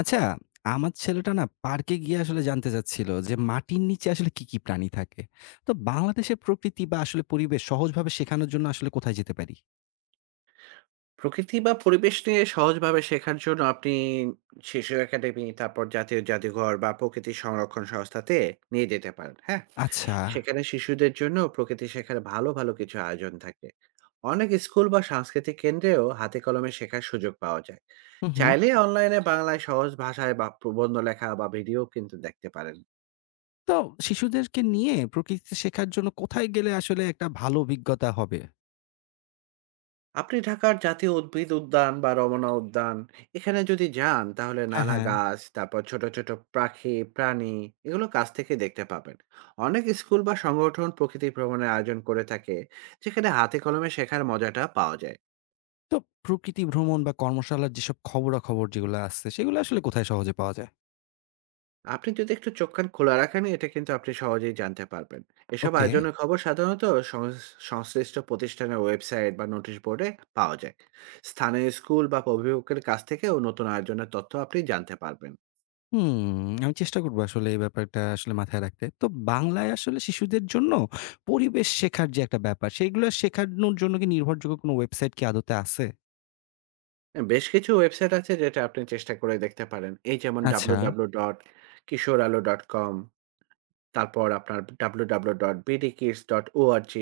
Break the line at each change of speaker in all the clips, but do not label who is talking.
আচ্ছা, আমার ছেলেটা না পার্কে গিয়ে আসলে জানতে চাচ্ছিল যে মাটির নিচে আসলে কি প্রাণী থাকে। তো বাংলাদেশের প্রকৃতি বা আসলে পরিবেশ সহজভাবে শেখানোর জন্য আসলে কোথায় যেতে পারি?
প্রকৃতি বা পরিবেশ নিয়ে সহজভাবে শেখার জন্য আপনি শিশু একাডেমি, তারপর জাতীয় জাদুঘর বা প্রকৃতি সংরক্ষণ সংস্থাতে নিয়ে যেতে পারেন। হ্যাঁ?
আচ্ছা,
সেখানে শিশুদের জন্য প্রকৃতি শেখার ভালো, ভালো কিছু আয়োজন থাকে। অনেক স্কুল বা সাংস্কৃতিক কেন্দ্রেও হাতে কলমে শেখার সুযোগ পাওয়া যায়।
হুম, হুম।
চাইলে অনলাইনে বাংলায় সহজ ভাষায় বা প্রবন্ধ লেখা বা ভিডিও কিন্তু দেখতে পারেন।
তো শিশুদেরকে নিয়ে প্রকৃতিতে শেখার জন্য কোথায় গেলে আসলে একটা ভালো অভিজ্ঞতা হবে?
আপনি ঢাকার জাতীয় উদ্ভিদ উদ্যান বা রমনা উদ্যান এখানে যদি যান তাহলে
হ্যাঁ,
নানা
হ্যাঁ।
গাছ, তারপর ছোট ছোট পাখি প্রাণী এগুলো কাছ থেকে দেখতে পাবেন। অনেক স্কুল বা সংগঠন প্রকৃতি ভ্রমণের আয়োজন করে থাকে, যেখানে হাতে কলমে শেখার মজাটা পাওয়া যায়।
তো প্রকৃতি ভ্রমণ বা কর্মশালার যেসব খবরাখবর যেগুলো আছে সেগুলো আসলে কোথায় সহজে পাওয়া যায়?
আপনি যদি একটু চোখ কান খোলা রাখেন, এটা কিন্তু আপনি সহজেই জানতে পারবেন। এসব
ওকে।
আয়োজনের খবর সাধারণত সংশ্লিষ্ট প্রতিষ্ঠানের ওয়েবসাইট বা নোটিশ বোর্ডে পাওয়া যায়। স্থানীয় স্কুল বা অভিভাবকের কাছ থেকেও নতুন আয়োজনের তথ্য আপনি জানতে পারবেন।
হুম, আমি চেষ্টা করব আসলে এই ব্যাপারটা আসলে মাথায় রাখতে। তো বাংলায় আসলে শিশুদের জন্য পরিবেশ শেখার যে একটা ব্যাপার, সেগুলো শেখানোর জন্য কি নির্ভরযোগ্য কোনো ওয়েবসাইট কি আদতে আছে?
বেশ কিছু ওয়েবসাইট আছে যেটা আপনি চেষ্টা করে দেখতে পারেন। এই যেমন
আচ্ছা।
www.kishorealo.com, তারপর আপনার www.bdkids.org,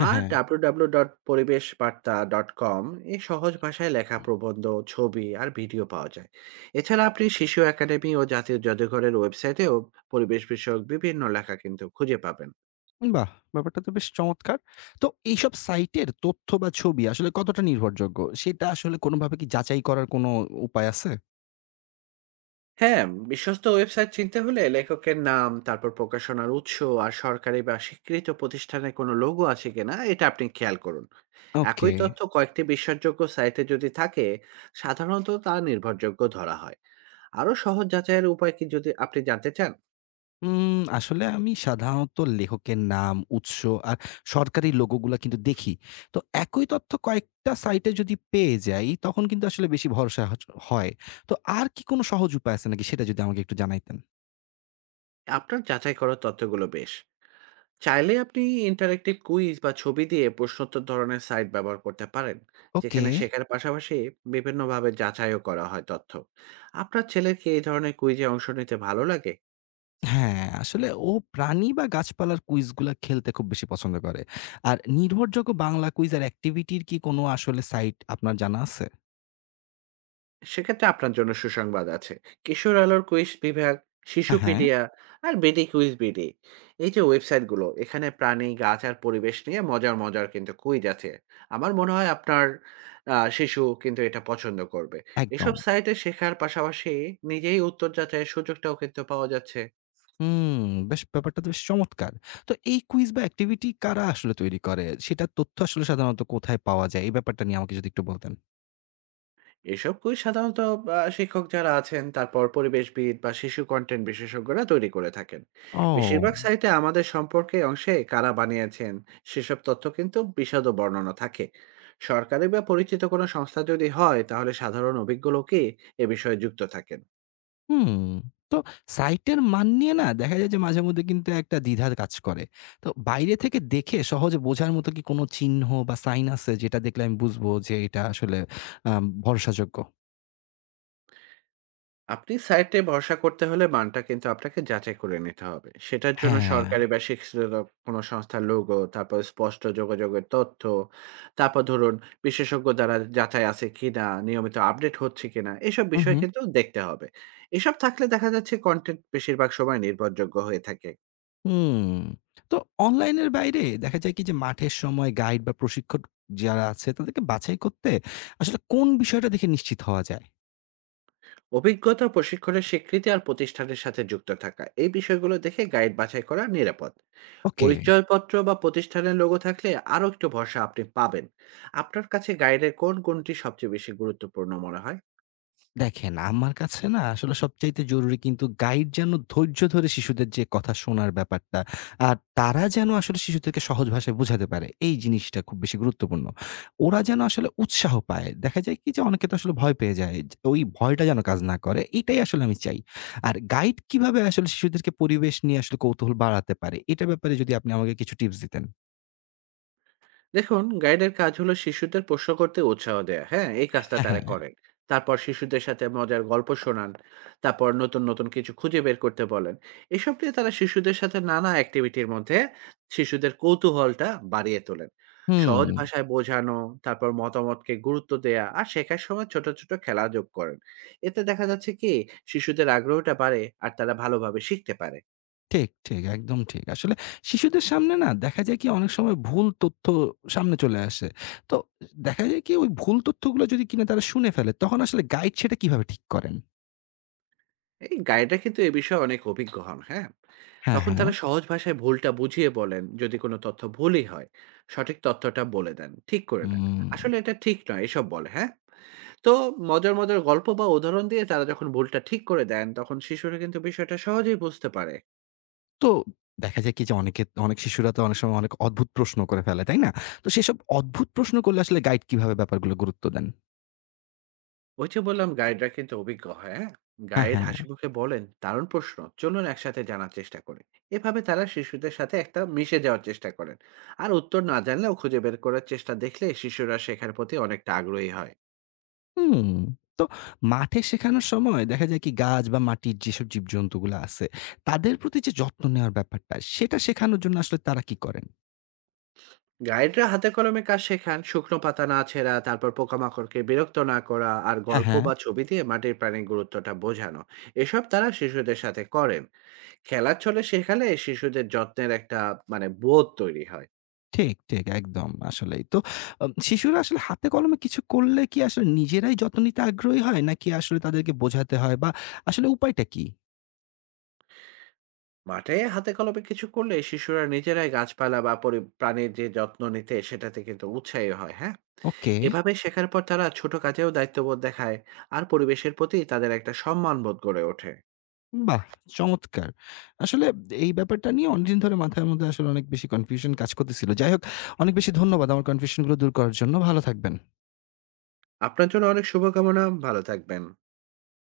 হ্যাঁ,
আর
হ্যাঁ।
www.পরিবেশবার্তা.com। এই সহজ ভাষায় লেখা প্রবন্ধ, ছবি আর ভিডিও পাওয়া যায়। এছাড়া আপনি শিশু একাডেমি ও জাতীয় জাদুঘরের ওয়েবসাইটেও পরিবেশ বিষয়ক বিভিন্ন লেখা কিন্তু খুঁজে পাবেন।
বাহ! ব্যাপারটা তো বেশ চমৎকার। তো এইসব সাইটের তথ্য বা ছবি আসলে কতটা নির্ভরযোগ্য, সেটা আসলে কোনোভাবে কি যাচাই করার কোনো উপায় আছে?
হ্যাঁ, বিশ্বস্ত ওয়েবসাইট চিনতে হলে লেখকের নাম, তারপর প্রকাশনার উৎস, আর সরকারি বা স্বীকৃত প্রতিষ্ঠানের কোনো লোগো আছে কিনা এটা আপনি খেয়াল করুন।
ওকে।
একই তথ্য কয়েকটি বিশ্বাসযোগ্য সাইটে যদি থাকে, সাধারণত তা নির্ভরযোগ্য ধরা হয়। আরও সহজ যাচাইয়ের উপায় কি যদি আপনি জানতে চান?
আসলে আমি সাধারণত লেখকের নাম, উৎস আর সরকারি লোগোগুলা কিন্তু দেখি। তো একই তথ্য কয়েকটা সাইটে যদি পেয়ে যাই, তখন কিন্তু আসলে বেশি ভরসা হয়। তো আর কি কোনো সহজ উপায় আছে নাকি সেটা যদি আমাকে একটু জানাইতেন?
আপনার যাচাই করা তথ্যগুলো বেশ। চাইলে আপনি ইন্টারেক্টিভ কুইজ বা ছবি দিয়ে প্রশ্নোত্তর ধরনের সাইট ব্যবহার করতে পারেন,
ওকে।
যেখানে শেখার পাশাপাশি বিভিন্নভাবে যাচাইও করা হয় তথ্য। আপনার ছেলের কি এই ধরনের কুইজে অংশ নিতে ভালো লাগে?
হ্যাঁ, আসলে ও প্রাণী বা গাছপালার কুইজগুলা খেলতে খুব বেশি পছন্দ করে। আর নির্ভরযোগ্য বাংলা কুইজ আর অ্যাক্টিভিটির কি কোনো আসলে সাইট আপনার জানা আছে?
সেক্ষেত্রে আপনার জন্য সুসংবাদ আছে। কিশোর আলোর কুইজ বিভাগ,
হ্যাঁ, হ্যাঁ,
শিশুপিডিয়া আর বিডি কুইজ বিডি। এই যে ওয়েবসাইটগুলো, এখানে প্রাণী, গাছ আর পরিবেশ নিয়ে মজার, মজার কিন্তু কুইজ আছে। আমার মনে হয় আপনার শিশু কিন্তু এটা পছন্দ করবে।
একদম।
এসব সাইটে শেখার পাশাপাশি নিজেই উত্তর যাচাইয়ের সুযোগটাও কিন্তু পাওয়া যাচ্ছে।
হুম, বেশ ব্যাপারটা তো বেশ চমৎকার। তো এই কুইজ বা অ্যাক্টিভিটি কারা আসলে তৈরি করে? সেটার তথ্য আসলে সাধারণত কোথায় পাওয়া যায়? এই ব্যাপারটা নিয়ে আমাকে যদি একটু বলতেন।
এসব বই সাধারণত শিক্ষক যারা আছেন, তারপর পরিবেশবিদ বা শিশু কনটেন্ট বিশেষজ্ঞরা তৈরি করে থাকেন।
ও!
বেশিরভাগ সাইটে আমাদের সম্পর্কে অংশে কারা বানিয়েছেন, সেসব তথ্য কিন্তু বিশদ বর্ণনা থাকে। সরকারি বা পরিচিত কোনো সংস্থা যদি হয়, তাহলে সাধারণ অভিজ্ঞ লোকই এ বিষয়ে যুক্ত থাকেন।
হুম। তো সাইটের মান নিয়ে না দেখা যায় যে মাঝেমধ্যে কিন্তু একটা দ্বিধা কাজ করে। তো বাইরে থেকে দেখে সহজে বোঝার মতো কি কোনো চিহ্ন বা সাইন আছে যেটা দেখলে আমি বুঝবো যে এটা আসলে আ ভরসাযোগ্য?
আপনি সাইটে ভরসা করতে হলে মানটা কিন্তু আপনাকে যাচাই করে নিতে হবে। সেটার জন্য
হ্যাঁ।
সরকারি বা স্বীকৃত কোনো সংস্থার লোগো, তারপর স্পষ্ট যোগাযোগের তথ্য, তারপর ধরুন বিশেষজ্ঞ দ্বারা যাচাই আছে কিনা, নিয়মিত আপডেট হচ্ছে কিনা, এসব
হু,
বিষয়
হু।
কিন্তু দেখতে হবে। এসব থাকলে দেখা যাচ্ছে কন্টেন্ট বেশিরভাগ সময় নির্ভরযোগ্য হয়ে থাকে।
হুম। তো অনলাইনের বাইরে দেখা যায় কি যে মাঠের সময় গাইড বা প্রশিক্ষক যারা আছে তাদেরকে বাছাই করতে আসলে কোন বিষয়টা দেখে নিশ্চিত হওয়া যায়?
অভিজ্ঞতা, প্রশিক্ষণের স্বীকৃতি আর প্রতিষ্ঠানের সাথে যুক্ত থাকা, এই বিষয়গুলো দেখে গাইড বাছাই করা নিরাপদ।
ওকে।
পরিচয়পত্র বা প্রতিষ্ঠানের লোগো থাকলে আরও একটু ভরসা আপনি পাবেন। আপনার কাছে গাইডের কোন কোনটি সবচেয়ে বেশি গুরুত্বপূর্ণ মনে হয়?
দেখেন, আমার কাছে না আসলে সবচাইতে জরুরি কিন্তু গাইড যেন ধৈর্য ধরে শিশুদের যে কথা শোনার ব্যাপারটা, আর তারা যেন আসলে শিশুদেরকে সহজ ভাষায় বোঝাতে পারে। এই জিনিসটা খুব বেশি গুরুত্বপূর্ণ। ওরা যেন আসলে উৎসাহ পায়। দেখা যায় কি যে অনেকে তো আসলে ভয় পেয়ে যায়। যে ওই ভয়টা যেন কাজ না করে, এটাই আসলে আমি চাই। আর গাইড কিভাবে আসলে শিশুদেরকে পরিবেশ নিয়ে আসলে কৌতূহল বাড়াতে পারে, এটার ব্যাপারে যদি আপনি আমাকে কিছু টিপস দিতেন।
দেখুন, গাইডের কাজ হলো শিশুদের প্রশ্ন করতে উৎসাহ দেয়া। হ্যাঁ, এই কাজটা
হ্যাঁ,
তারা
হ্যাঁ।
করেন। তারপর শিশুদের সাথে মজার গল্প শোনান, তারপর নতুন নতুন কিছু খুঁজে বের করতে বলেন। এসব নিয়ে তারা শিশুদের সাথে নানা অ্যাক্টিভিটির মধ্যে শিশুদের কৌতূহলটা বাড়িয়ে তোলেন।
হুম।
সহজ ভাষায় বোঝানো, তারপর মতামতকে গুরুত্ব দেয়া আর শেখার সময় ছোট ছোট খেলা যোগ করেন। এতে দেখা যাচ্ছে কি শিশুদের আগ্রহটা বাড়ে আর তারা ভালোভাবে শিখতে পারে।
ঠিক, ঠিক। একদম ঠিক। আসলে শিশুদের সামনে না দেখা যায় কি অনেক সময় ভুল তথ্য সামনে চলে আসে। তো দেখা যায় কি ওই ভুল তথ্যগুলো যদি কিনা তারা শুনে ফেলে তখন আসলে গাইড সেটা কিভাবে ঠিক করেন?
এই গাইডরা কিন্তু এ বিষয়ে অনেক অভিজ্ঞ হন। হ্যাঁ,
হ্যাঁ,
তখন
হ্যাঁ।
তারা সহজ ভাষায় ভুলটা বুঝিয়ে বলেন যদি কোনো তথ্য ভুলই হয়। সঠিক তথ্যটা বলে দেন, ঠিক করে নেন।
হুম।
আসলে এটা ঠিক নয় এসব বলে। হ্যাঁ, তো মজার মজার গল্প বা উদাহরণ দিয়ে তারা যখন ভুলটা ঠিক করে দেন, তখন শিশুরা কিন্তু বিষয়টা সহজেই বুঝতে পারে।
তো দেখা যায় কি যে অনেক শিশুরা তো অনেক সময় অনেক অদ্ভুত প্রশ্ন করে ফেলে, তাই না? তো সেসব অদ্ভুত প্রশ্ন করলে আসলে গাইড কিভাবে ব্যাপারগুলো গুরুত্ব দেন?
ওই যে বললাম গাইডরা কিন্তু অভিজ্ঞ হয়। হ্যাঁ,
হ্যাঁ,
গাইড
হ্যাঁ।
হাসিমুখে বলেন দারুণ প্রশ্ন, চলুন একসাথে জানার চেষ্টা করি। এভাবে তারা শিশুদের সাথে একটা মিশে যাওয়ার চেষ্টা করেন। আর উত্তর না জানলেও খুঁজে বের করার চেষ্টা দেখলে শিশুরা শেখার প্রতি অনেকটা আগ্রহী হয়।
হুম, তো মাঠে শেখানোর সময় দেখা যায় কি গাছ বা মাটির যেসব জীবজন্তুগুলো আছে, তাদের প্রতি যে যত্ন নেওয়ার ব্যাপারটা, সেটা শেখানোর জন্য আসলে তারা কি করেন?
গাইডরা হাতে কলমে কাজ শেখান, শুকনো পাতা না ছেঁড়া, তারপর পোকামাকড়কে বিরক্ত না করা, আর
হ্যাঁ,
গল্প
হ্যাঁ।
বা ছবি দিয়ে মাটির প্রাণীর গুরুত্বটা বোঝানো, এসব তারা শিশুদের সাথে করেন। খেলার ছলে শেখালে শিশুদের যত্নের একটা মানে বোধ তৈরি হয়।
ঠিক, ঠিক একদম আসলেই। তো শিশুরা আসলে হাতে কলমে কিছু করলে কি আসলে নিজেরাই যত্ন নিতে আগ্রহী হয়? নাকি আসলে তাদেরকে বোঝাতে হয় বা আসলে উপায়টা কি?
মাঠে হাতে কলমে কিছু করলে শিশুরা নিজেরাই গাছপালা বা প্রাণীর যে যত্ন নিতে সেটাতে কিন্তু উৎসাহী হয়। হ্যাঁ,
ওকে,
এভাবে শেখার পর তারা ছোট কাজেও দায়িত্ববোধ দেখায়। আর পরিবেশের প্রতি তাদের একটা সম্মানবোধ গড়ে ওঠে।
বাহ! চমৎকার। আসলে এই ব্যাপারটা নিয়ে অনেকদিন ধরে মাথার মধ্যে আসলে অনেক বেশি কনফিউশন কাজ করতেছিল। যাই হোক, অনেক বেশি ধন্যবাদ আমার কনফিউশন গুলো দূর করার জন্য। ভালো থাকবেন।
আপনার জন্য অনেক শুভকামনা, ভালো থাকবেন।